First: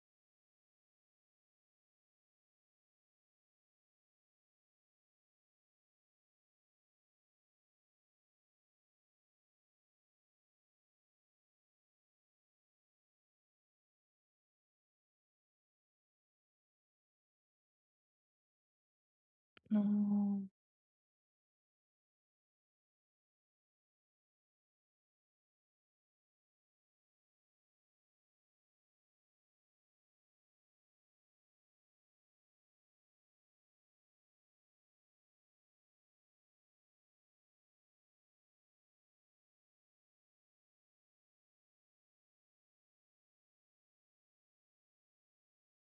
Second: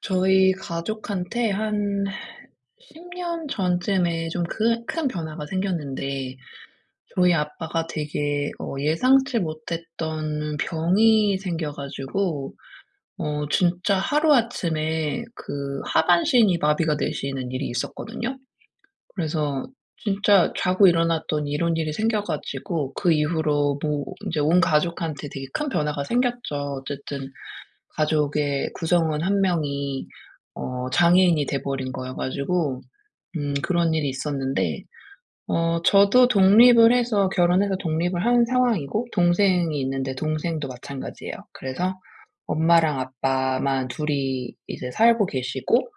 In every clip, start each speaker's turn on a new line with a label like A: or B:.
A: 저희 가족한테 한 10년 전쯤에 좀 그 큰 변화가 생겼는데, 저희 아빠가 되게 예상치 못했던 병이 생겨 가지고 진짜 하루아침에 그 하반신이 마비가 되시는 일이 있었거든요. 그래서
B: 어.
A: 진짜 자고 일어났더니 이런 일이 생겨 가지고 그 이후로 뭐 인제 온 가족한테 되게 큰 변화가 생겼죠. 어쨌든 가족의 구성원 한 명이 장애인이 돼 버린 거여 가지고 그런 일이 있었는데, 저도 독립을 해서 결혼해서 독립을 한 상황이고, 동생이 있는데 동생도 마찬가지예요. 그래서 엄마랑 아빠만 둘이 이제 살고 계시고,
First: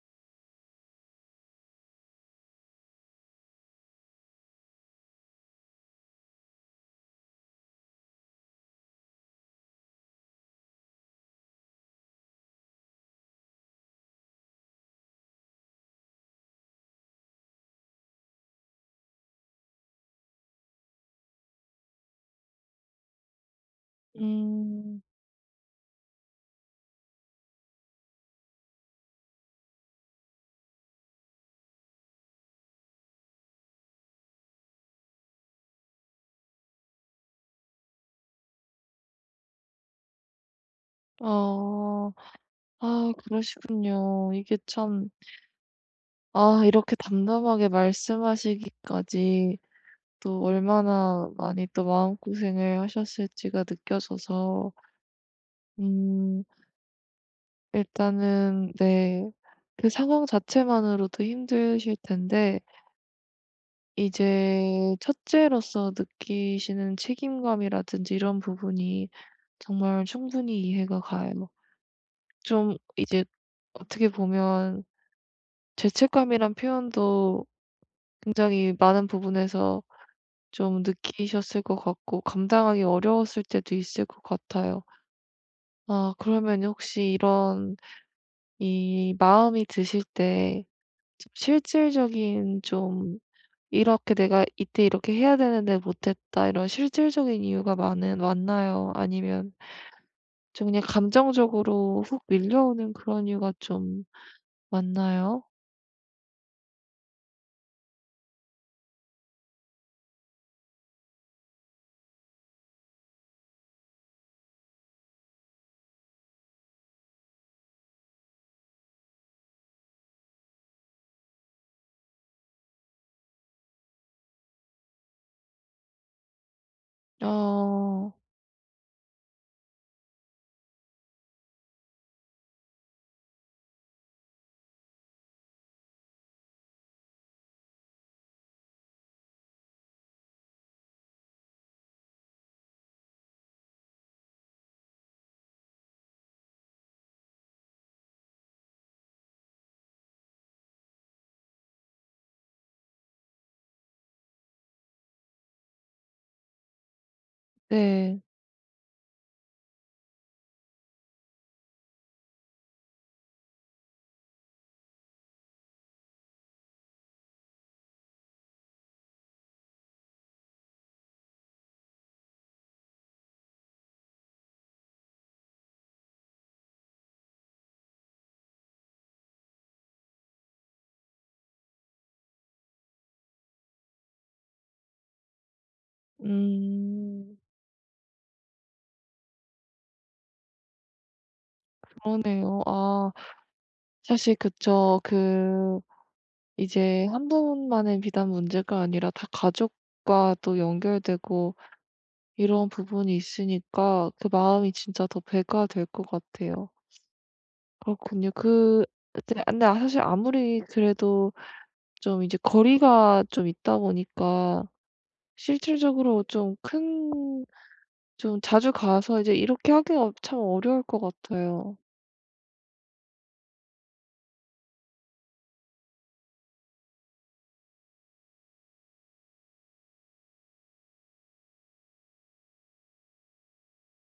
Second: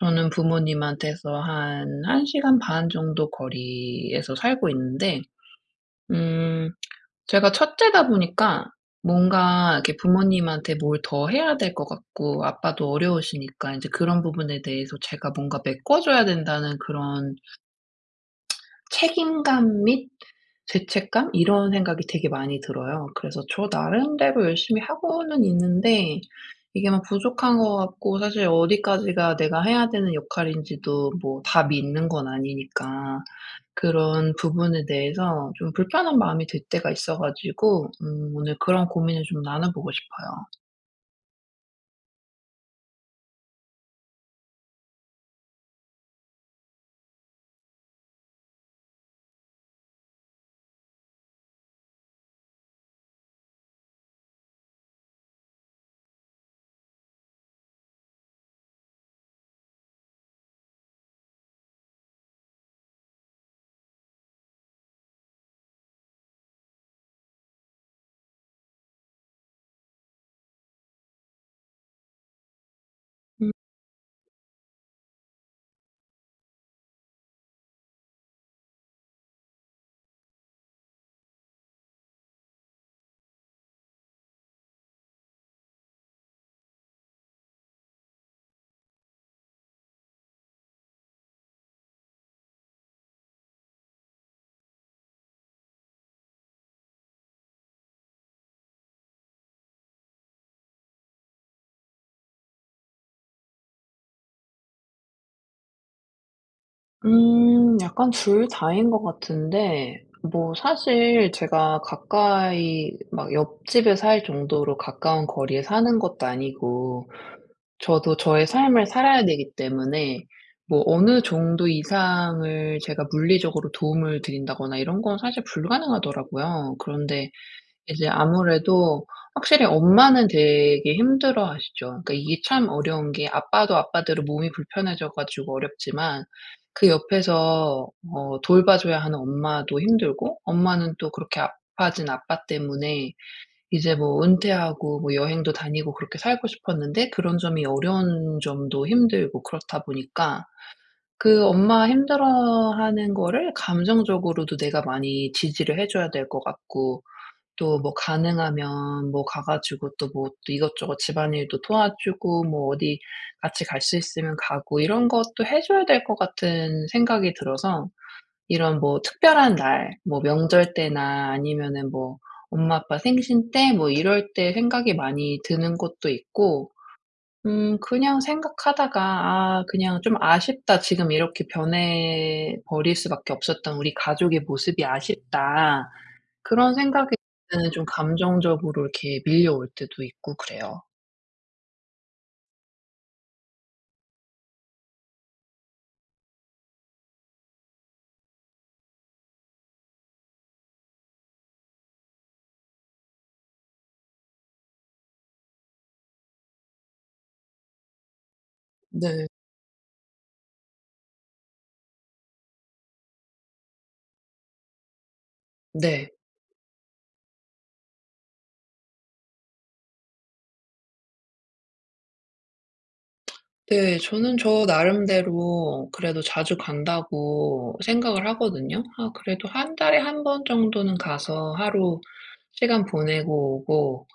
A: 저는 부모님한테서 한 1 시간 반 정도 거리에서 살고 있는데, 음 제가 첫째다 보니까 뭔가 이렇게 부모님한테 뭘 더 해야 될 것 같고, 아빠도 어려우시니까 이제 그런 부분에 대해서 제가 뭔가 메꿔줘야 된다는 그런 책임감 및 죄책감, 이런 생각이 되게 많이 들어요. 그래서 저 나름대로 열심히
B: 음.
A: 하고는 있는데 이게 막 부족한 것 같고, 사실 어디까지가 내가 해야 되는 역할인지도 뭐 답이 있는 건 아니니까 그런 부분에 대해서 좀 불편한 마음이 들 때가 있어 가지고, 오늘 그런 고민을 좀 나눠 보고 싶어요.
B: 어. 아, 그러시군요. 이게 참, 아 이렇게 담담하게 말씀하시기까지 또 얼마나 많이 또 마음고생을 하셨을지가 느껴져서. 음 일단은 네, 그 상황 자체만으로도 힘드실 텐데 이제 첫째로서 느끼시는 책임감이라든지 이런 부분이 정말 충분히 이해가 가요. 좀 이제
A: 음.
B: 어떻게 보면 죄책감이란 표현도 굉장히 많은 부분에서 좀 느끼셨을 것 같고, 감당하기 어려웠을 때도 있을 것 같아요. 아, 그러면 혹시 이런 이 마음이 드실 때좀 실질적인 좀 '이렇게 내가 이때 이렇게 해야 되는데 못했다.' 이런 실질적인 이유가 많은 왔나요? 아니면 좀 그냥 감정적으로 훅 밀려오는 그런 이유가 좀 많나요?
A: 약간 둘 다인 것 같은데, 뭐 사실 제가 가까이 막 옆집에 살 정도로 가까운 거리에 사는 것도 아니고, 저도 저의 삶을 살아야 되기 때문에 뭐 어느 정도 이상을 제가 물리적으로 도움을 드린다거나 이런 건 사실 불가능하더라고요. 그런데 이제
B: 어.
A: 아무래도 확실히 엄마는 되게 힘들어하시죠. 그러니까 이게 참 어려운 게, 아빠도 아빠대로 몸이 불편해져 가지고 어렵지만, 그 옆에서 돌봐줘야 하는 엄마도 힘들고, 엄마는 또 그렇게 아파진 아빠 때문에 이제 뭐 은퇴하고 뭐 여행도 다니고 그렇게 살고 싶었는데 그런 점이, 어려운 점도 힘들고. 그렇다 보니까 그 엄마 힘들어하는 거를 감정적으로도 내가 많이 지지를 해 줘야 될 것 같고, 또 뭐
B: 네.
A: 가능하면 뭐 가 가지고 또 뭐 또 이것저것 집안일도 도와주고, 뭐 어디 같이 갈 수 있으면 가고, 이런 것도 해 줘야 될 것 같은 생각이 들어서, 이런 뭐 특별한 날, 뭐 명절 때나 아니면은 뭐 엄마 아빠 생신 때, 뭐 이럴 때 생각이 많이 드는 것도 있고. 그냥 생각하다가 '아 그냥 좀 아쉽다. 지금 이렇게 변해 버릴 수밖에 없었던 우리 가족의 모습이 아쉽다.' 그런 생각이
B: 음.
A: 들 때는 좀 감정적으로 이렇게 밀려올 때도 있고 그래요.
B: 그러네요. 아, 사실 그쵸. 이제 한 분만의 비단 문제가 아니라 다 가족과 또 연결되고 이런 부분이 있으니까 그 마음이 진짜 더 배가 될 것 같아요. 그렇군요.
A: 네.
B: 그때 근데, 아 사실 아무리 그래도 좀 이제 거리가 좀 있다 보니까
A: 네.
B: 실질적으로 좀 큰, 좀 자주 가서 이제 이렇게 하기가 참 어려울 것 같아요.
A: 네. 저는 저 나름대로 그래도 자주 간다고 생각을 하거든요. 아 그래도 한 달에 한 번 정도는 가서 하루 시간 보내고 오고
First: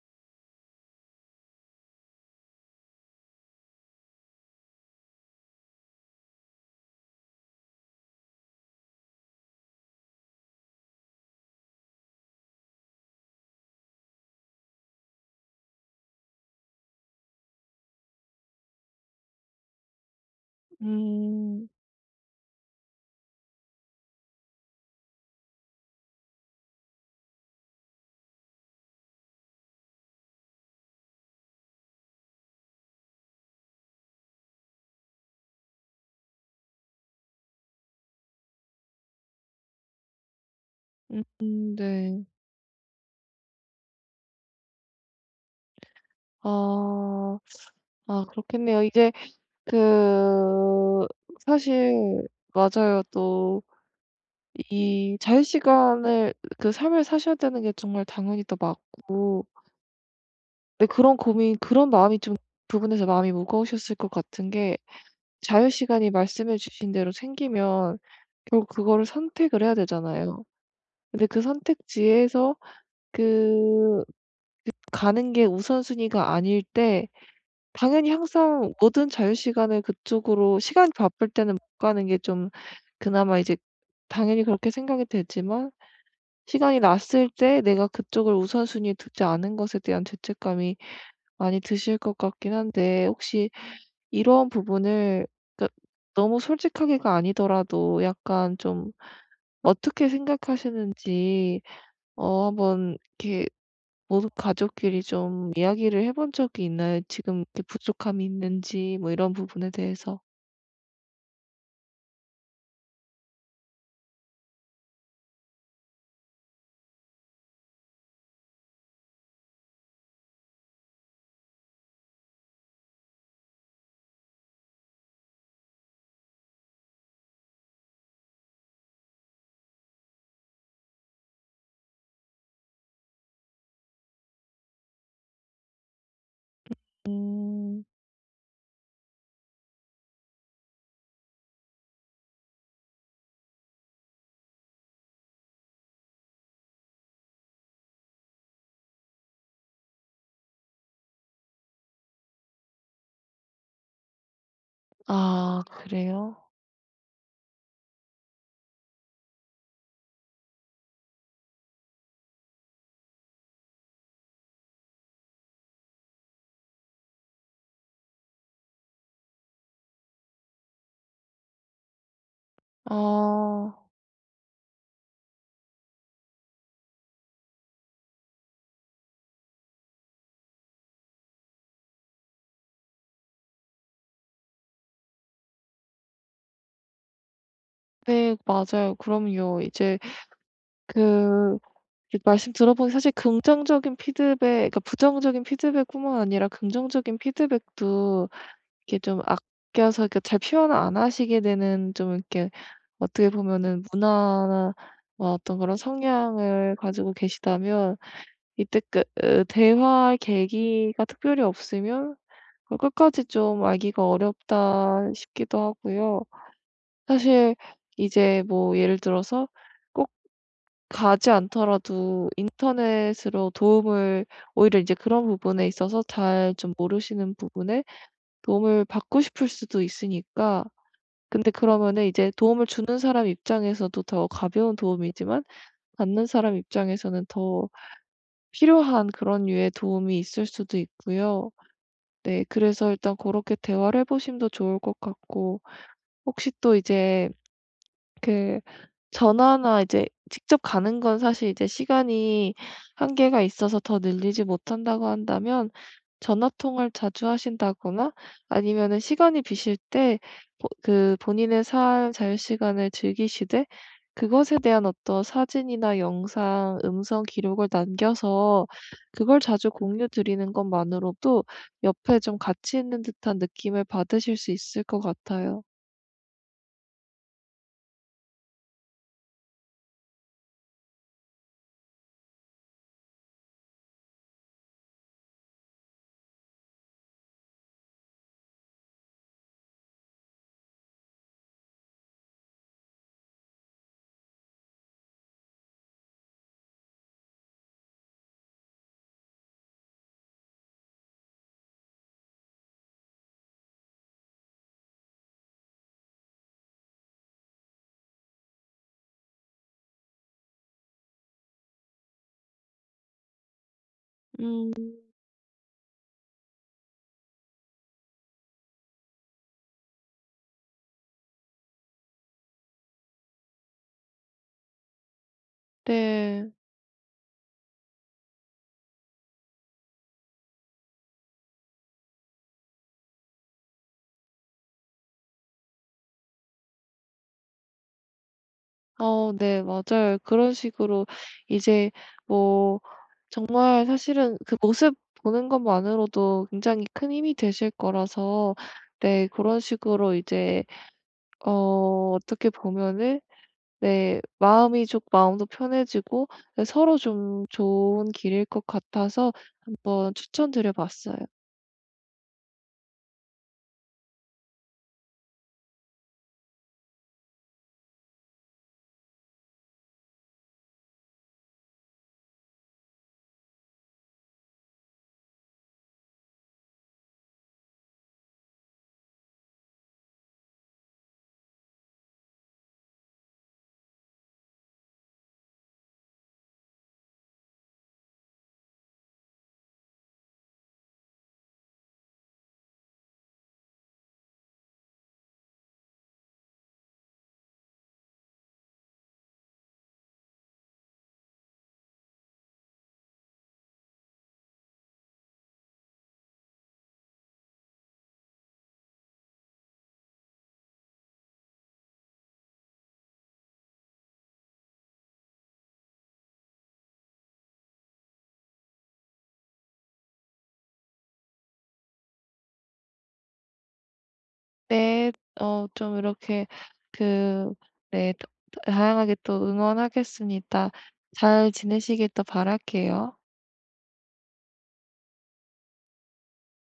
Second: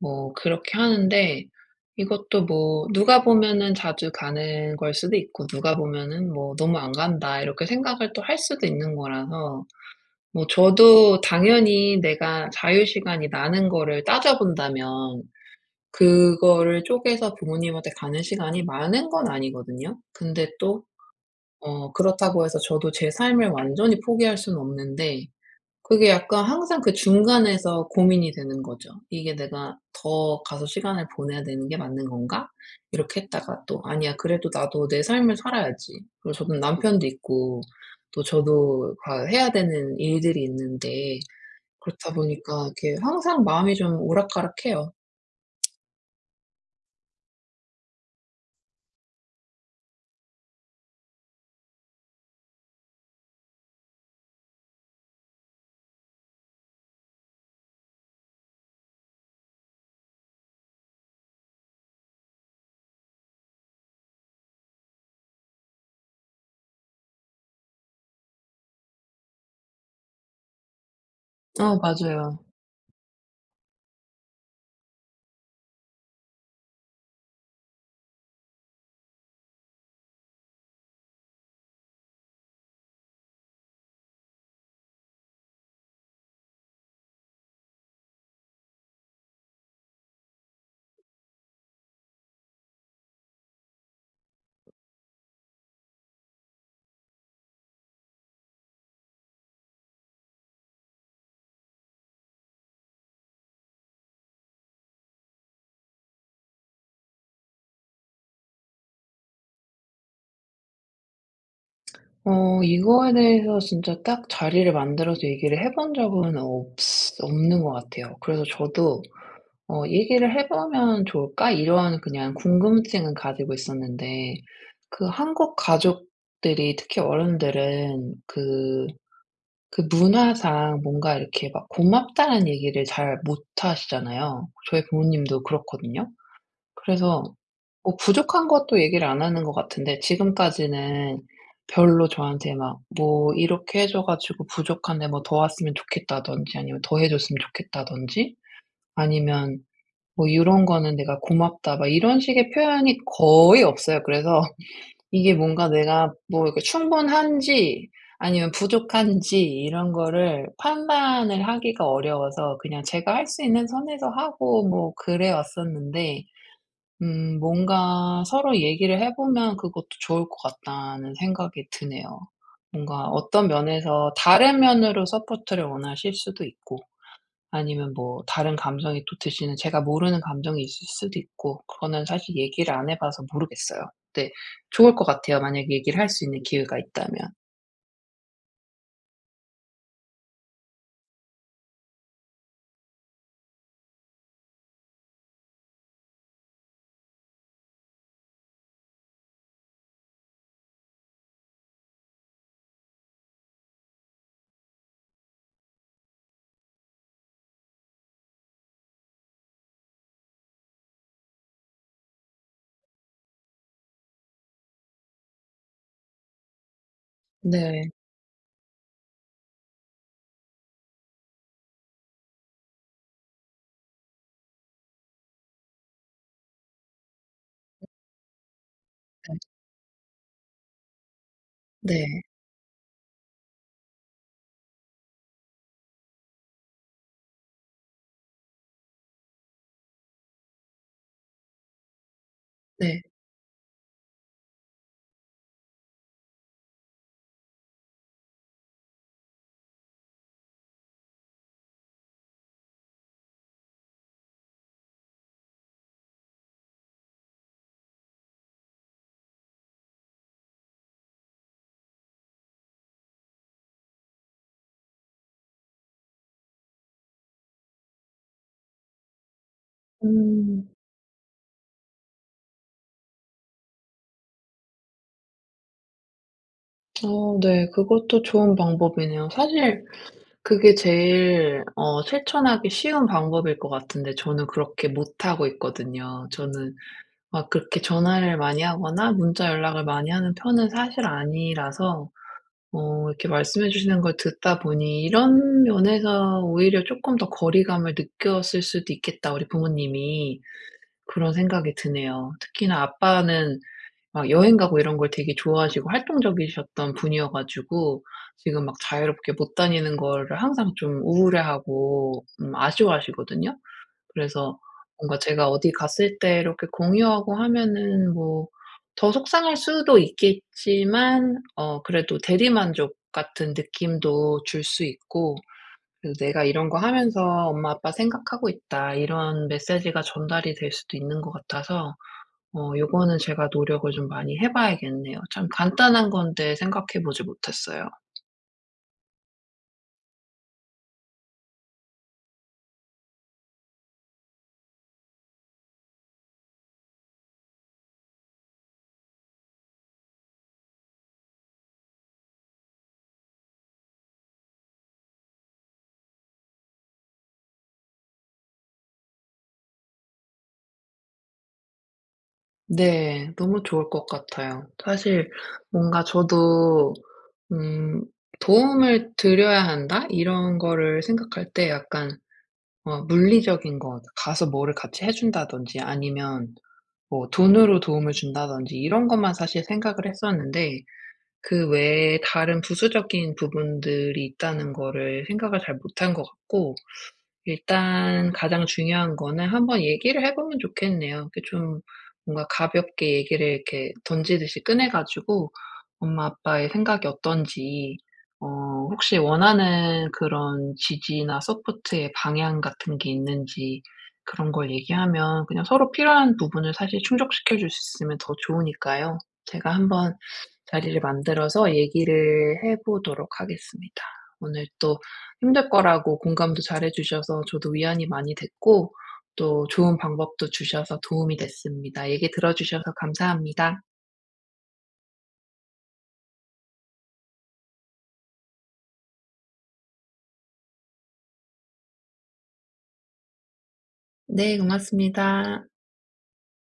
A: 뭐 그렇게 하는데, 이것도 뭐 누가 보면은 '자주 가는 걸' 수도 있고, 누가 보면은 뭐 '너무 안 간다.' 이렇게 생각을 또 할 수도 있는 거라서. 뭐 저도 당연히 내가 자유 시간이 나는 거를 따져 본다면, 그거를 쪼개서 부모님한테 가는 시간이 많은 건 아니거든요. 근데 또
B: 음.
A: 그렇다고 해서 저도 제 삶을 완전히 포기할 수는 없는데, 그게 약간 항상 그 중간에서 고민이 되는 거죠. '이게 내가 더 가서 시간을 보내야 되는 게 맞는 건가?' 이렇게 했다가 또 '아니야 그래도 나도 내 삶을 살아야지.' 그리고 저는 남편도 있고, 또 저도 다 해야 되는 일들이 있는데, 그렇다
B: 네.
A: 보니까 이렇게 항상 마음이 좀 오락가락해요.
B: 아. 아, 그렇겠네요. 그 사실 맞아요. 또 이 자유시간을, 그 삶을 사셔야 되는 게 정말 당연히 또 맞고, 근데 그런 고민 그런 마음이 좀, 부분에서 마음이 무거우셨을 것 같은 게, 자유시간이 말씀해 주신 대로 생기면 결국 그거를 선택을 해야 되잖아요. 근데 그
A: 어 맞아요.
B: 선택지에서 그 가는 게 우선순위가 아닐 때 당연히 항상 모든 자유 시간을 그쪽으로, 시간이 바쁠 때는 못 가는 게 좀 그나마 이제 당연히 그렇게 생각이 되지만, 시간이 났을 때 내가 그쪽을 우선순위에 두지 않은 것에 대한 죄책감이 많이 드실 것 같긴 한데, 혹시 이런 부분을, 그러니까 너무 솔직하게가 아니더라도 약간 좀 어떻게 생각하시는지 한번 이렇게 모두 가족끼리 좀 이야기를 해본 적이 있나요? 지금 이렇게 부족함이 있는지 뭐 이런 부분에 대해서.
A: 이거에 대해서 진짜 딱 자리를 만들어서 얘기를 해본 적은 없 없는 것 같아요. 그래서 저도 '얘기를 해 보면 좋을까?' 이런 그냥 궁금증은 가지고 있었는데, 그 한국 가족들이 특히 어른들은 그 문화상 뭔가 이렇게 막 고맙다는 얘기를 잘 못 하시잖아요. 저희 부모님도 그렇거든요. 그래서
B: 음.
A: 뭐 부족한 것도 얘기를 안 하는 것 같은데, 지금까지는 별로 저한테 막 뭐 "이렇게 해줘 가지고 부족한데 뭐 더 왔으면 좋겠다."든지, 아니면 "더 해 줬으면 좋겠다."든지, 아니면 뭐 "요런 거는 내가 고맙다." 막 이런 식의 표현이 거의 없어요. 그래서 이게
B: 아
A: 뭔가 내가
B: 그래요?
A: 뭐 이렇게 충분한지 아니면 부족한지 이런 거를 판단을 하기가 어려워서 그냥 제가 할 수 있는 선에서 하고 뭐 그래 왔었는데, 뭔가 서로 얘기를 해 보면 그것도 좋을 것 같다는 생각이 드네요. 뭔가 어떤
B: 아.
A: 면에서 다른 면으로 서포트를 원하실 수도 있고, 아니면 뭐 다른 감정이 또 드시는, 제가 모르는 감정이 있을 수도 있고, 그거는 사실 얘기를 안 해 봐서 모르겠어요. 네. 좋을 것 같아요, 만약에 얘기를 할 수 있는 기회가 있다면.
B: 네 맞아요. 그럼요. 그 말씀 들어보니 사실 긍정적인 피드백, 그러니까 부정적인 피드백뿐만 아니라 긍정적인 피드백도 이렇게 좀 아껴서 이렇게 잘 표현을 안 하시게 되는 좀 이렇게 어떻게 보면은 문화나 뭐 어떤 그런 성향을 가지고 계시다면, 이때 그 으 대화할 계기가 특별히 없으면 그걸 끝까지 좀 알기가 어렵다 싶기도 하고요. 사실
A: 네.
B: 이제 뭐 예를 들어서 꼭 가지 않더라도 인터넷으로 도움을, 오히려 이제 그런 부분에 있어서 잘 좀 모르시는 부분에 도움을 받고
A: 네.
B: 싶을 수도 있으니까. 근데 그러면은
A: 네.
B: 이제 도움을 주는 사람 입장에서도 더 가벼운 도움이지만 받는 사람 입장에서는 더 필요한 그런 류의 도움이 있을 수도 있고요. 네, 그래서
A: 네.
B: 일단 그렇게 대화를 해 보심도 좋을 것 같고, 혹시 또 이제 그 전화나 이제 직접 가는 건 사실 이제 시간이 한계가 있어서 더 늘리지 못한다고 한다면, 전화 통화를 자주 하신다거나 아니면은 시간이 비실 때 그 본인의 삶 자유시간을 즐기시되 그것에 대한 어떤 사진이나 영상, 음성 기록을 남겨서 그걸 자주 공유 드리는
A: 음.
B: 것만으로도 옆에 좀 같이 있는 듯한 느낌을 받으실 수 있을 것 같아요.
A: 어 네. 그것도 좋은 방법이네요. 사실 그게 제일 실천하기 쉬운 방법일 것 같은데, 저는 그렇게 못하고 있거든요. 저는 막 그렇게 전화를 많이 하거나 문자 연락을 많이 하는 편은 사실 아니라서, 이렇게 말씀해 주시는 걸 듣다 보니 이런 면에서 오히려 '쪼끔 더 거리감을 느꼈을 수도 있겠다, 우리 부모님이.' 그런 생각이 드네요. 특히나 아빠는 막 여행 가고 이런 걸 되게 좋아하시고 활동적이셨던 분이어 가지고, 지금 막 자유롭게 못 다니는 거를 항상 좀 우울해하고 아쉬워하시거든요. 그래서
B: 음
A: 뭔가 제가 어디 갔을 때 이렇게 공유하고 하면은 뭐 더 속상할 수도 있겠지만, 그래도 대리만족 같은 느낌도 줄 수 있고, 그래서 '내가
B: 네.
A: 이런 거 하면서 엄마 아빠 생각하고 있다.' 이런 메시지가 전달이 될 수도 있는 것 같아서, 요거는 제가 노력을 좀 많이 해 봐야겠네요. 참 간단한 건데 생각해 보지 못했어요.
B: 어 네 맞아요. 그런 식으로 이제 뭐 정말 사실은 그 모습 보는 것만으로도 굉장히 큰 힘이 되실 거라서, 네 그런 식으로 이제 어 어떻게 보면은 네 마음이 좀, 마음도 편해지고 네 서로 좀 좋은 길일 것 같아서 한번 추천드려 봤어요.
A: 네. 너무 좋을 것 같아요. 사실 뭔가 저도 음 '도움을 드려야 한다.' 이런 거를 생각할 때 약간 물리적인 것 가서 뭐를 같이 해 준다든지, 아니면 뭐 돈으로 도움을 준다든지, 이런 것만 사실 생각을 했었는데, 그 외에 다른 부수적인 부분들이 있다는 거를 생각을 잘 못한 것 같고. 일단 가장 중요한 거는 한번 얘기를 해 보면 좋겠네요. 이렇게 좀 뭔가 가볍게 얘기를 이렇게 던지듯이 꺼내 가지고 엄마 아빠의 생각이 어떤지, 어 혹시 원하는 그런 지지나 서포트의 방향 같은 게 있는지, 그런 걸 얘기하면 그냥 서로 필요한 부분을 사실 충족시켜 줄 수 있으면 더 좋으니까요. 제가 한번 자리를 만들어서 얘기를 해 보도록 하겠습니다. 오늘 또 힘들 거라고 공감도 잘해 주셔서 저도 위안이 많이 됐고, 또 좋은 방법도 주셔서 도움이 됐습니다. 얘기 들어 주셔서 감사합니다.
B: 네. 어 좀 이렇게 그 네, 다양하게 또 응원하겠습니다. 잘 지내시길 또 바랄게요.
A: 네, 고맙습니다.